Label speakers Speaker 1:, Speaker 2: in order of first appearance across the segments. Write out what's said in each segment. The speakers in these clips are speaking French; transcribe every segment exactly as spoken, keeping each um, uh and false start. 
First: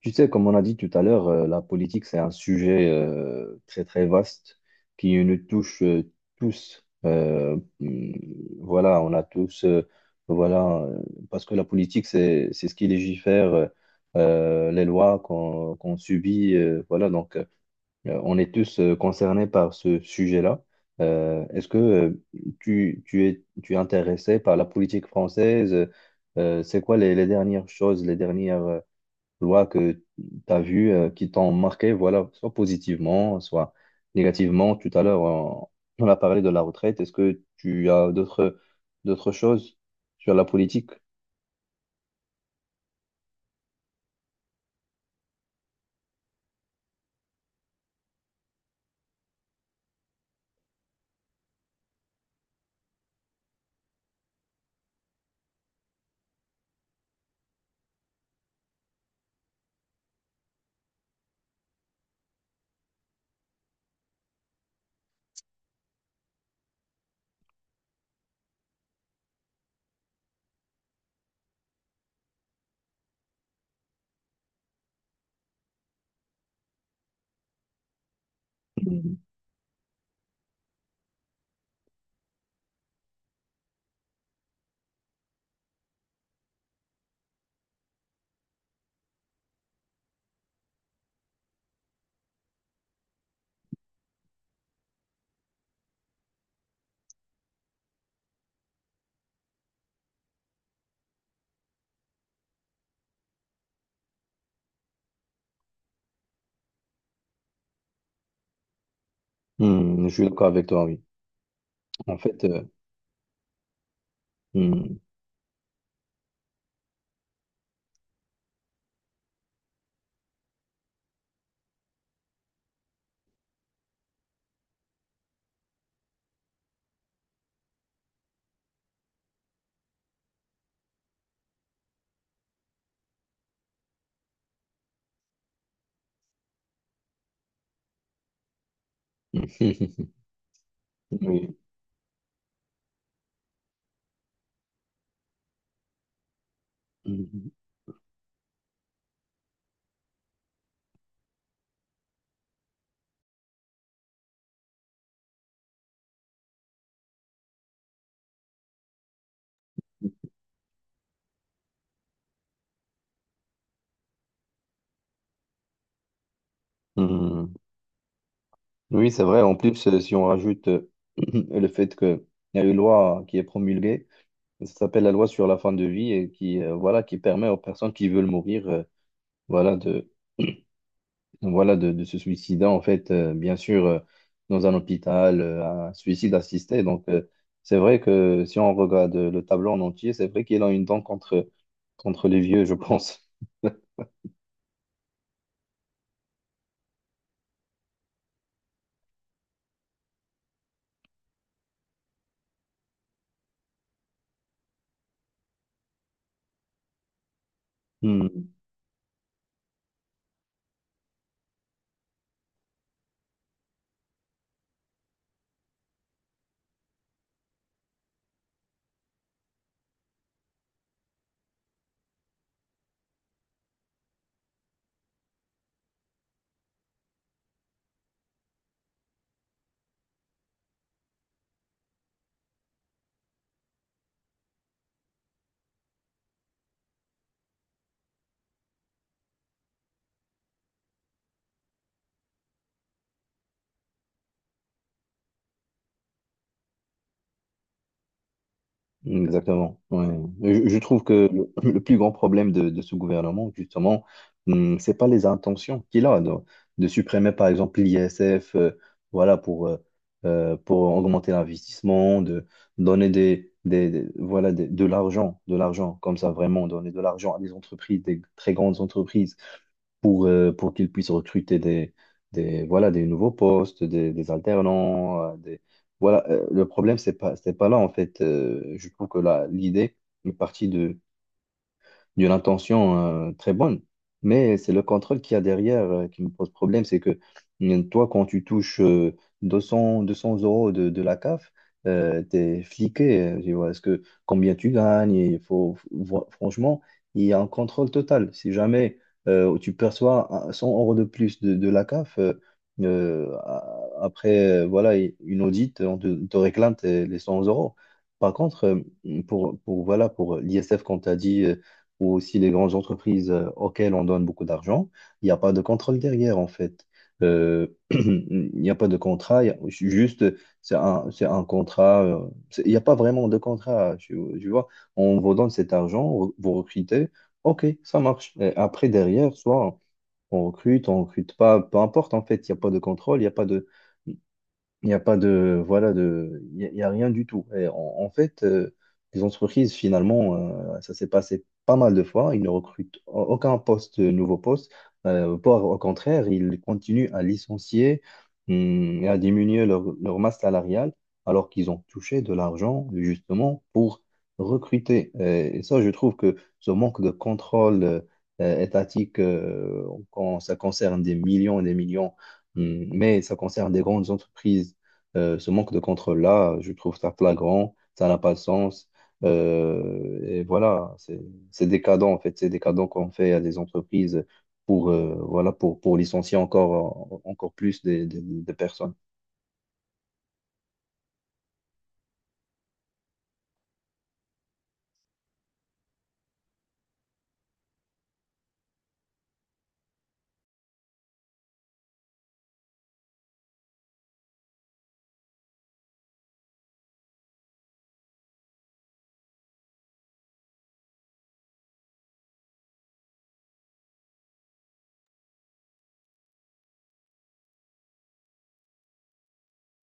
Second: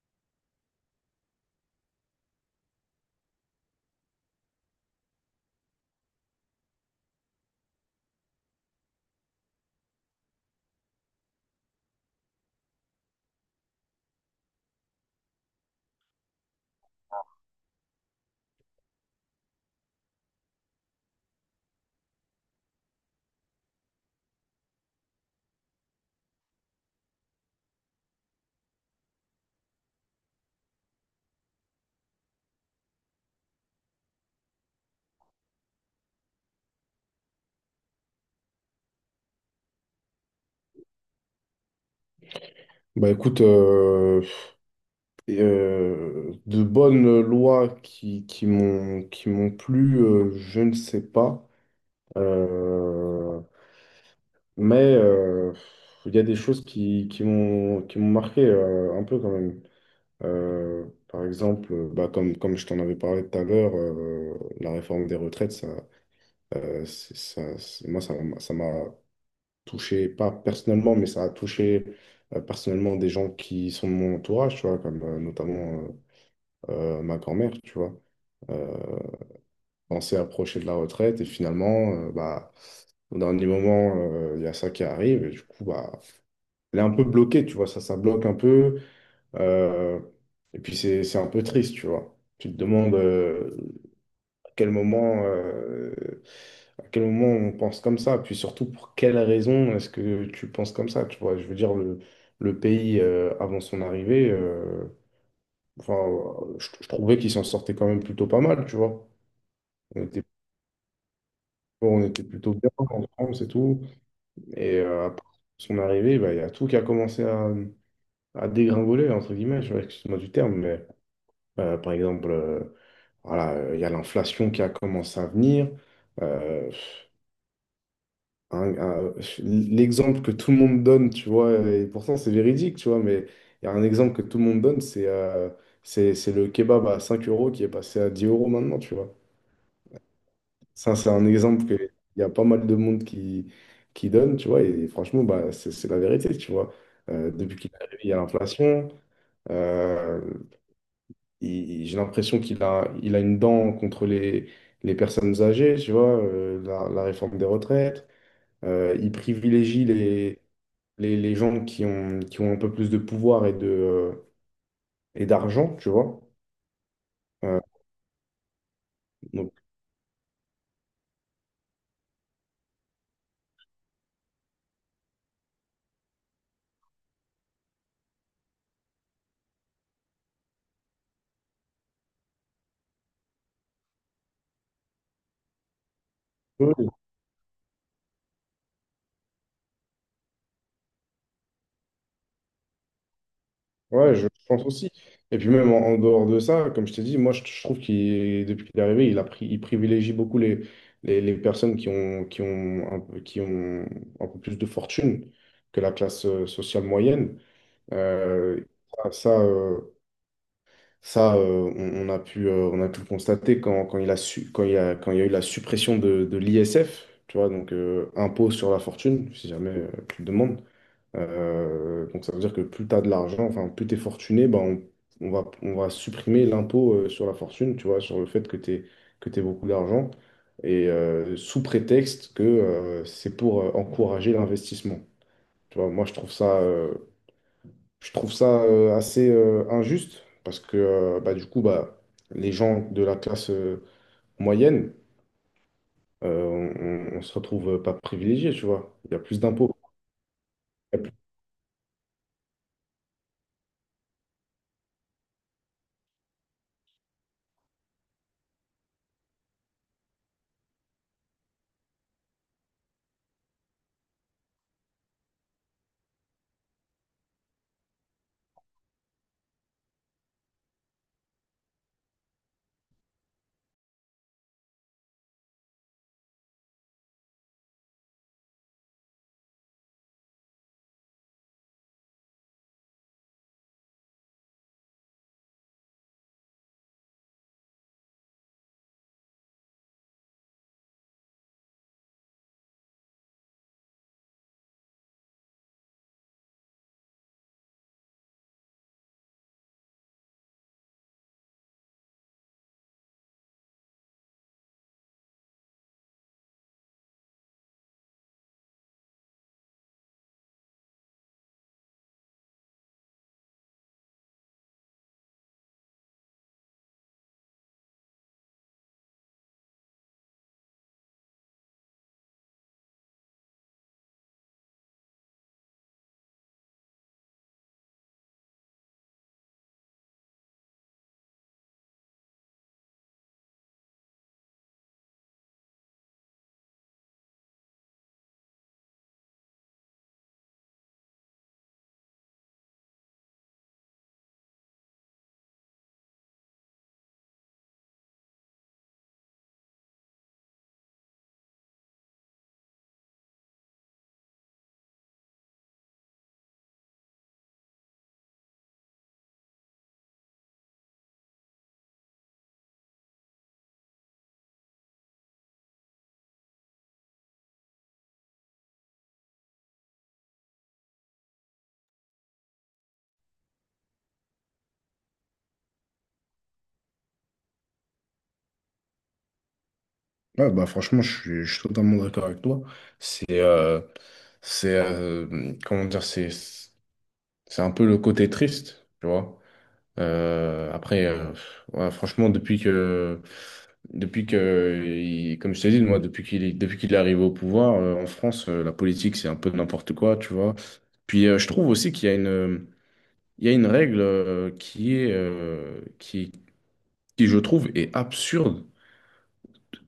Speaker 1: Tu sais, comme on a dit tout à l'heure, euh, la politique, c'est un sujet euh, très, très vaste qui nous touche euh, tous. Euh, mm, voilà, on a tous, euh, voilà, euh, parce que la politique, c'est, c'est ce qui légifère euh, euh, les lois qu'on qu'on subit. Euh, voilà, donc, euh, on est tous euh, concernés par ce sujet-là. Euh, est-ce que euh, tu, tu es, tu es intéressé par la politique française? Euh, c'est quoi les, les dernières choses, les dernières euh, lois que tu as vues euh, qui t'ont marqué, voilà, soit positivement, soit négativement. Tout à l'heure, on, on a parlé de la retraite. Est-ce que tu as d'autres d'autres choses sur la politique?
Speaker 2: Bah écoute, euh, euh, de bonnes lois qui, qui m'ont qui m'ont plu, euh, je ne sais pas. Euh, mais euh, il y a des choses qui, qui m'ont qui m'ont marqué euh, un peu quand même. Euh, par exemple, euh, bah, comme, comme je t'en avais parlé tout à l'heure, euh, la réforme des retraites, ça, euh, c'est- ça, c'est- moi, ça m'a ça m'a touché, pas personnellement, mais ça a touché euh, personnellement des gens qui sont de mon entourage, tu vois, comme euh, notamment. euh, euh, ma grand-mère, tu vois. Euh, pensait approcher de la retraite et finalement, euh, bah, au dernier moment, euh, il y a ça qui arrive et du coup, bah, elle est un peu bloquée, tu vois, ça, ça bloque un peu. euh, et puis c'est, c'est un peu triste, tu vois. Tu te demandes euh, à quel moment, euh, à quel moment on pense comme ça, puis surtout pour quelle raison est-ce que tu penses comme ça, tu vois. Je veux dire, le, le pays euh, avant son arrivée, euh, enfin, je, je trouvais qu'il s'en sortait quand même plutôt pas mal, tu vois. On
Speaker 1: Hmm, je
Speaker 2: était,
Speaker 1: suis d'accord avec toi, oui.
Speaker 2: on
Speaker 1: En
Speaker 2: était
Speaker 1: fait,
Speaker 2: plutôt
Speaker 1: euh,
Speaker 2: bien en France et tout. Et
Speaker 1: hmm,
Speaker 2: euh, après son arrivée, bah, il y a tout qui a commencé à, à dégringoler, entre guillemets, je- excuse-moi du terme, mais euh, par exemple, euh, voilà, euh, il y a l'inflation qui a commencé à venir. Euh, un- un- L'exemple que tout le monde donne, tu vois, et pourtant c'est véridique, tu vois, mais il y a un exemple que tout le monde donne, c'est euh, c'est c'est le kebab à cinq euros qui est passé à dix euros maintenant, tu vois. Ça, c'est un
Speaker 1: oui.
Speaker 2: exemple que il y a pas mal de monde qui, qui donne, tu vois, et franchement, bah, c'est c'est la vérité, tu vois. Euh,
Speaker 1: Hmm,
Speaker 2: depuis qu'il est arrivé, il y a l'inflation. Euh, il- il- j'ai l'impression qu'il a, il a une dent contre les, les personnes âgées, tu vois, euh, la, la réforme des retraites. Euh, il privilégie les, les, les gens qui ont, qui ont un peu plus de pouvoir et de, euh, et d'argent, tu vois.
Speaker 1: hmm.
Speaker 2: Euh,
Speaker 1: Oui, c'est vrai.
Speaker 2: donc,
Speaker 1: En plus, euh, si on rajoute euh, le fait qu'il y a une loi qui est promulguée, ça s'appelle la loi sur la fin de vie et qui, euh, voilà, qui permet aux personnes qui veulent mourir, euh, voilà, de, voilà, de, de se suicider, en fait, euh, bien sûr, euh, dans un hôpital, euh, un suicide assisté.
Speaker 2: eux,
Speaker 1: Donc, euh, c'est vrai que si on regarde le tableau en entier, c'est vrai qu'il a une dent contre, contre les vieux, je pense.
Speaker 2: Ouais, je pense aussi. Et puis même en, en dehors de ça, comme je t'ai dit, moi je, je trouve qu'il, depuis qu'il est arrivé, il a pris, il privilégie beaucoup les, les, les personnes qui ont, qui ont un, peu- qui ont un peu plus de fortune que la classe euh, sociale moyenne.
Speaker 1: Hmm.
Speaker 2: Euh, ça, ça, euh, ça, euh, on, on a pu, euh, on a pu le constater quand, quand il a su, quand il y a, quand il y a eu la suppression de, de l'I S F, tu vois, donc euh, impôt sur la fortune, si jamais euh, tu le demandes. Euh, donc ça veut dire que plus tu as de l'argent, enfin plus tu es fortuné, ben on, on va, on va supprimer l'impôt euh, sur la fortune, tu vois, sur le fait que tu aies, que t'aies beaucoup d'argent, et euh, sous prétexte que euh, c'est pour euh, encourager l'investissement. Tu vois, moi je trouve ça, euh, je trouve ça euh, assez euh, injuste, parce que euh, bah, du coup, bah, les gens de la classe euh, moyenne, euh, on, on- on se retrouve pas privilégiés, tu vois. Il y a plus d'impôts.
Speaker 1: Exactement. Ouais. Je, je trouve que le, le plus grand problème de, de ce gouvernement, justement, hum, c'est pas les intentions qu'il a de, de supprimer, par exemple, l'I S F, euh, voilà, pour, euh, euh, pour augmenter l'investissement, de donner des, des, des- voilà, des- de l'argent, de l'argent, comme ça, vraiment, donner de l'argent à des entreprises, des très grandes entreprises pour, euh, pour qu'ils puissent recruter des, des, voilà, des nouveaux postes, des, des alternants, euh, des, voilà, euh, le problème, c'est pas, c'est pas là, en fait. Euh, je trouve que là, l'idée est partie de, d'une intention euh, très bonne, mais c'est le contrôle qu'il y a derrière euh, qui me pose problème. C'est que euh, toi, quand tu touches euh, deux cents, deux cents euros de, de la C A F, euh, t'es fliqué. euh, Tu vois, est-ce que combien tu gagnes? Il faut, fr- franchement, il y a un contrôle total. Si jamais euh, tu perçois un- cent euros de plus de, de la C A F, euh, euh, a- après, euh, voilà, une audite, on te, on te réclame tes- les cent euros. Par contre, euh, pour, pour, voilà, pour l'I S F, quand tu as dit, ou aussi les grandes entreprises euh, auxquelles on donne beaucoup d'argent, il n'y a pas de contrôle derrière, en fait. Euh, il n'y a pas de contrat, il y a- juste, c'est un, c'est un contrat, euh, c'est- il n'y a pas vraiment de contrat, tu, tu vois. On vous donne cet argent, vous recrutez, ok, ça marche. Et après, derrière, soit on recrute, on recrute pas, peu importe, en fait, il n'y a pas de contrôle, il n'y a pas de. Il n'y a pas de, voilà, de, il y a, il y a rien du tout. Et en, en fait, euh, les entreprises, finalement, euh, ça s'est passé pas mal de fois. Ils ne recrutent a- aucun poste, euh, nouveau poste. Euh, voire au contraire, ils continuent à licencier, hum, et à diminuer leur, leur masse salariale, alors qu'ils ont touché de l'argent, justement, pour recruter. Et, et ça, je trouve que ce manque de contrôle, euh, euh, étatique, euh, quand ça concerne des millions et des millions, hum, mais ça concerne des grandes entreprises euh, ce manque de contrôle-là, je trouve ça flagrant, ça n'a pas de sens. Euh, et voilà, c'est c'est décadent en fait, c'est décadent qu'on fait à des entreprises pour, euh, voilà, pour, pour licencier encore, encore plus des, des, des personnes.
Speaker 2: Ouais, bah franchement, je suis, je suis totalement d'accord avec toi. C'est, euh, c'est, euh, Comment dire, c'est, c'est un peu le côté triste, tu vois. Euh, après, euh, ouais, franchement, depuis que, depuis que, il- comme je t'ai dit, moi, depuis qu'il, est- depuis qu'il est arrivé au pouvoir, euh, en France, euh, la politique, c'est un peu n'importe quoi, tu vois. Puis, euh, je trouve aussi qu'il y a une, il y a une règle, euh, qui est, euh, qui, qui, je trouve, est absurde.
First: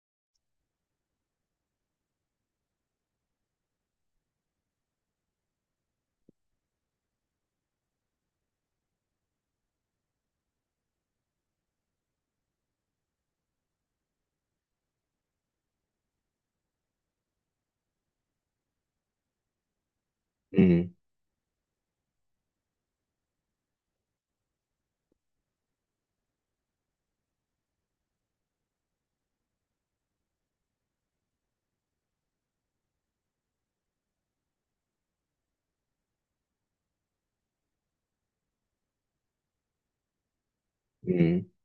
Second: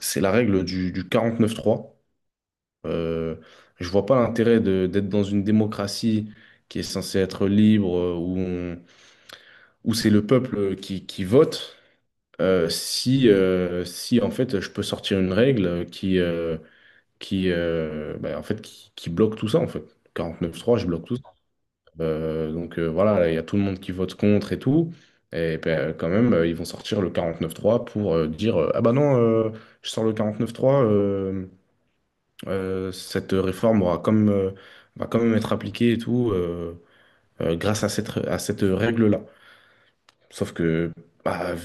Speaker 2: C'est la règle du, du neuf trois. Euh, je vois pas l'intérêt de- d'être dans une démocratie qui est censée être libre, euh, où, on- où c'est le peuple euh, qui, qui vote, euh, si, euh, si en fait je peux sortir une règle qui, euh, qui, euh, bah, en fait, qui, qui bloque tout ça en fait. quarante-neuf trois, je
Speaker 1: Mhm.
Speaker 2: bloque tout ça. Euh, donc euh, voilà, il y a tout le monde qui vote contre et tout. Et ben, quand même, euh, ils vont sortir le quarante-neuf trois pour euh, dire euh, ah bah non, euh, je sors le quarante-neuf trois. Euh, cette réforme aura comme, euh, va quand même être appliquée et tout euh, euh, grâce à cette, à cette règle-là. Sauf que,
Speaker 1: Mhm.
Speaker 2: bah, du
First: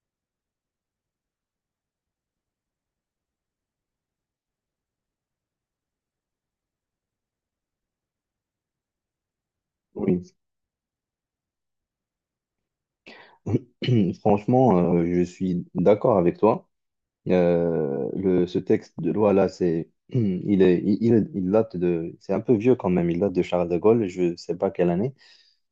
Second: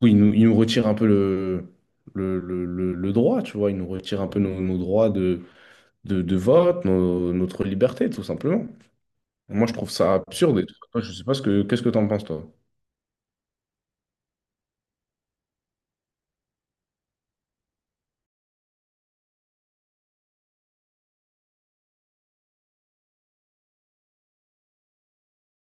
Speaker 2: coup, il nous, il nous retire un peu le, le, le, le- le droit, tu vois. Il nous retire un peu nos, nos droits de, de, de vote, nos- notre liberté, tout simplement. Moi, je trouve ça
Speaker 1: Oui.
Speaker 2: absurde. Et tout. Toi, je sais pas ce que, qu'est-ce que t'en penses, toi?
Speaker 1: Franchement, euh, je suis d'accord avec toi. Euh, le, ce texte de loi là, c'est, il est, il, il il date de, c'est un peu vieux quand même. Il date de Charles de Gaulle. Je sais pas quelle année.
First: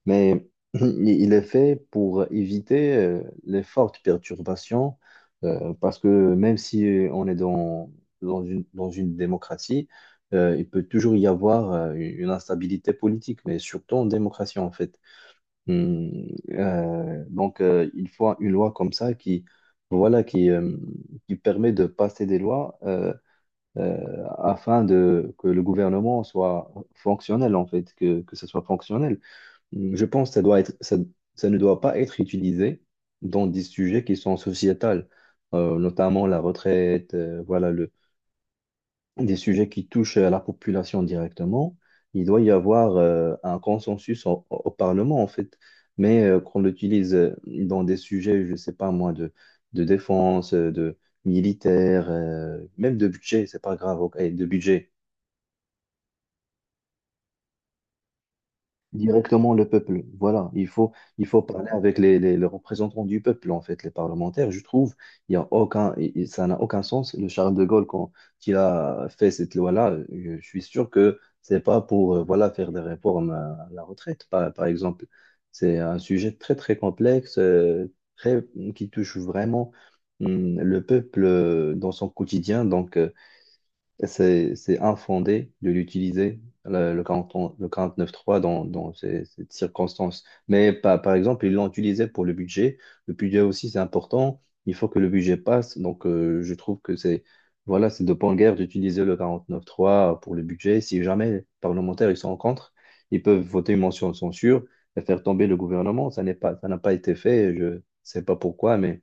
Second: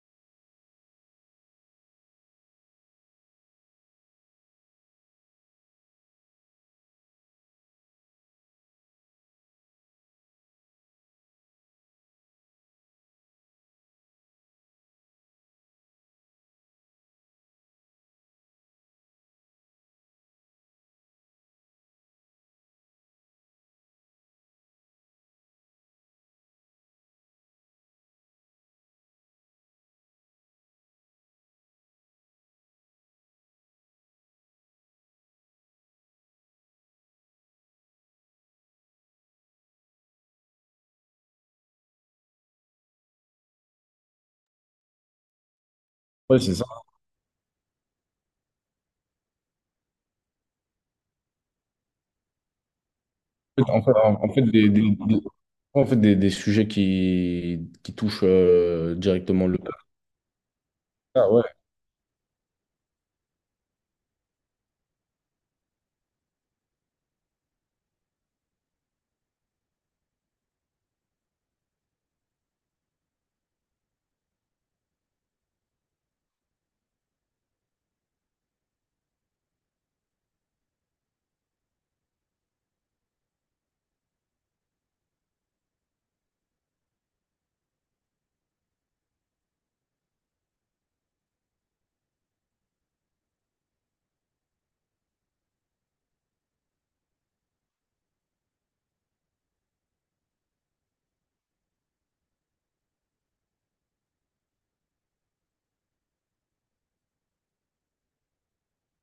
Speaker 1: Mais il il est fait pour éviter euh, les fortes perturbations, euh, parce que même si euh, on est dans, dans une, dans une démocratie, euh, il peut toujours y avoir euh, une instabilité politique, mais surtout en démocratie en fait. Hum, euh, donc euh, il faut une loi comme ça qui, voilà, qui, euh, qui permet de passer des lois euh, euh, afin de, que le gouvernement soit fonctionnel en fait, que, que ce soit fonctionnel. Je pense que ça doit être, ça, ça ne doit pas être utilisé dans des sujets qui sont sociétals, euh, notamment la retraite, euh, voilà, le, des sujets qui touchent à la population directement. Il doit y avoir euh, un consensus au, au Parlement, en fait. Mais euh,
Speaker 2: Ouais, c'est
Speaker 1: qu'on
Speaker 2: ça.
Speaker 1: l'utilise euh, dans des sujets, je ne sais pas moi, de, de défense, euh, de militaire, euh, même de budget, c'est pas
Speaker 2: En fait,
Speaker 1: grave, ok,
Speaker 2: en fait,
Speaker 1: de
Speaker 2: des,
Speaker 1: budget.
Speaker 2: des- des- en fait, des, des sujets qui, qui touchent euh, directement
Speaker 1: Directement
Speaker 2: le
Speaker 1: le
Speaker 2: peuple.
Speaker 1: peuple. Voilà, il faut, il
Speaker 2: Ah
Speaker 1: faut
Speaker 2: ouais,
Speaker 1: parler avec les, les- les représentants du peuple, en fait, les parlementaires. Je trouve, il y a aucun, il- il- ça n'a aucun sens. Le Charles de Gaulle, quand il a fait cette loi-là, je suis sûr que c'est pas pour, euh, voilà, faire des réformes à la retraite, par, par exemple. C'est un sujet très, très complexe, euh, très, qui touche vraiment, hum, le peuple euh, dans son quotidien. Donc, euh, et C'est, c'est infondé de l'utiliser, le, le quarante le quarante-neuf trois dans, dans ces, ces circonstances. Mais par par exemple, ils l'ont utilisé pour le budget. Le budget aussi, c'est important. Il faut que le budget passe. Donc, euh, je trouve que c'est voilà, c'est de bonne guerre d'utiliser le quarante neuf trois pour le budget. Si jamais les parlementaires ils sont en contre, ils peuvent voter une motion de censure et faire tomber le gouvernement. Ça n'est pas, ça n'a pas été fait. Je ne sais pas pourquoi, mais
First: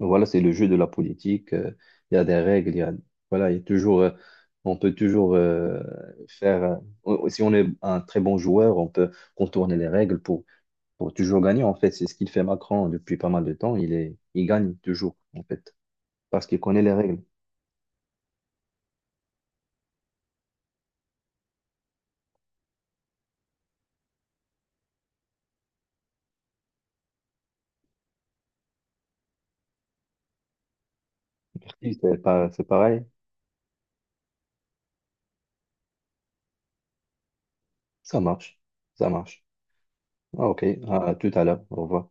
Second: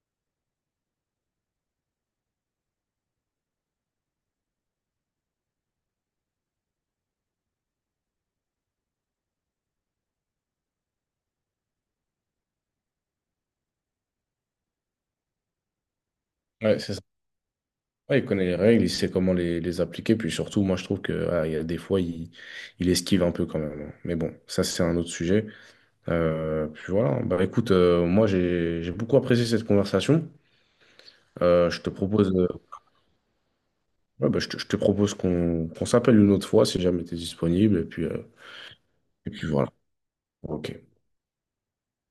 Speaker 1: donc voilà, c'est le jeu de la politique. euh, Il y a des règles. Il y a, voilà, il y a toujours, euh, on peut toujours euh, faire. Euh, on- si on est un très bon joueur, on peut contourner les règles pour, pour toujours gagner. En fait, c'est ce qu'il fait Macron depuis pas mal de temps. Il est, il gagne toujours, en fait, parce qu'il
Speaker 2: ouais,
Speaker 1: connaît les
Speaker 2: c'est ça.
Speaker 1: règles.
Speaker 2: Ouais, il connaît les règles, il sait comment les, les appliquer, puis surtout, moi je trouve que ah, il y a des fois, il, il esquive un peu quand même. Hein. Mais bon, ça c'est un autre sujet. Euh, puis voilà, bah écoute, euh, moi j'ai j'ai beaucoup apprécié cette conversation. Euh, je te
Speaker 1: Si C'est
Speaker 2: propose, euh,
Speaker 1: pas- C'est pareil.
Speaker 2: ouais, bah, je te, je te propose qu'on qu'on s'appelle une autre fois si jamais tu es disponible, et puis,
Speaker 1: Ça
Speaker 2: euh,
Speaker 1: marche. Ça
Speaker 2: et
Speaker 1: marche.
Speaker 2: puis voilà.
Speaker 1: Ah, ok.
Speaker 2: Ok.
Speaker 1: À tout à l'heure. Au revoir.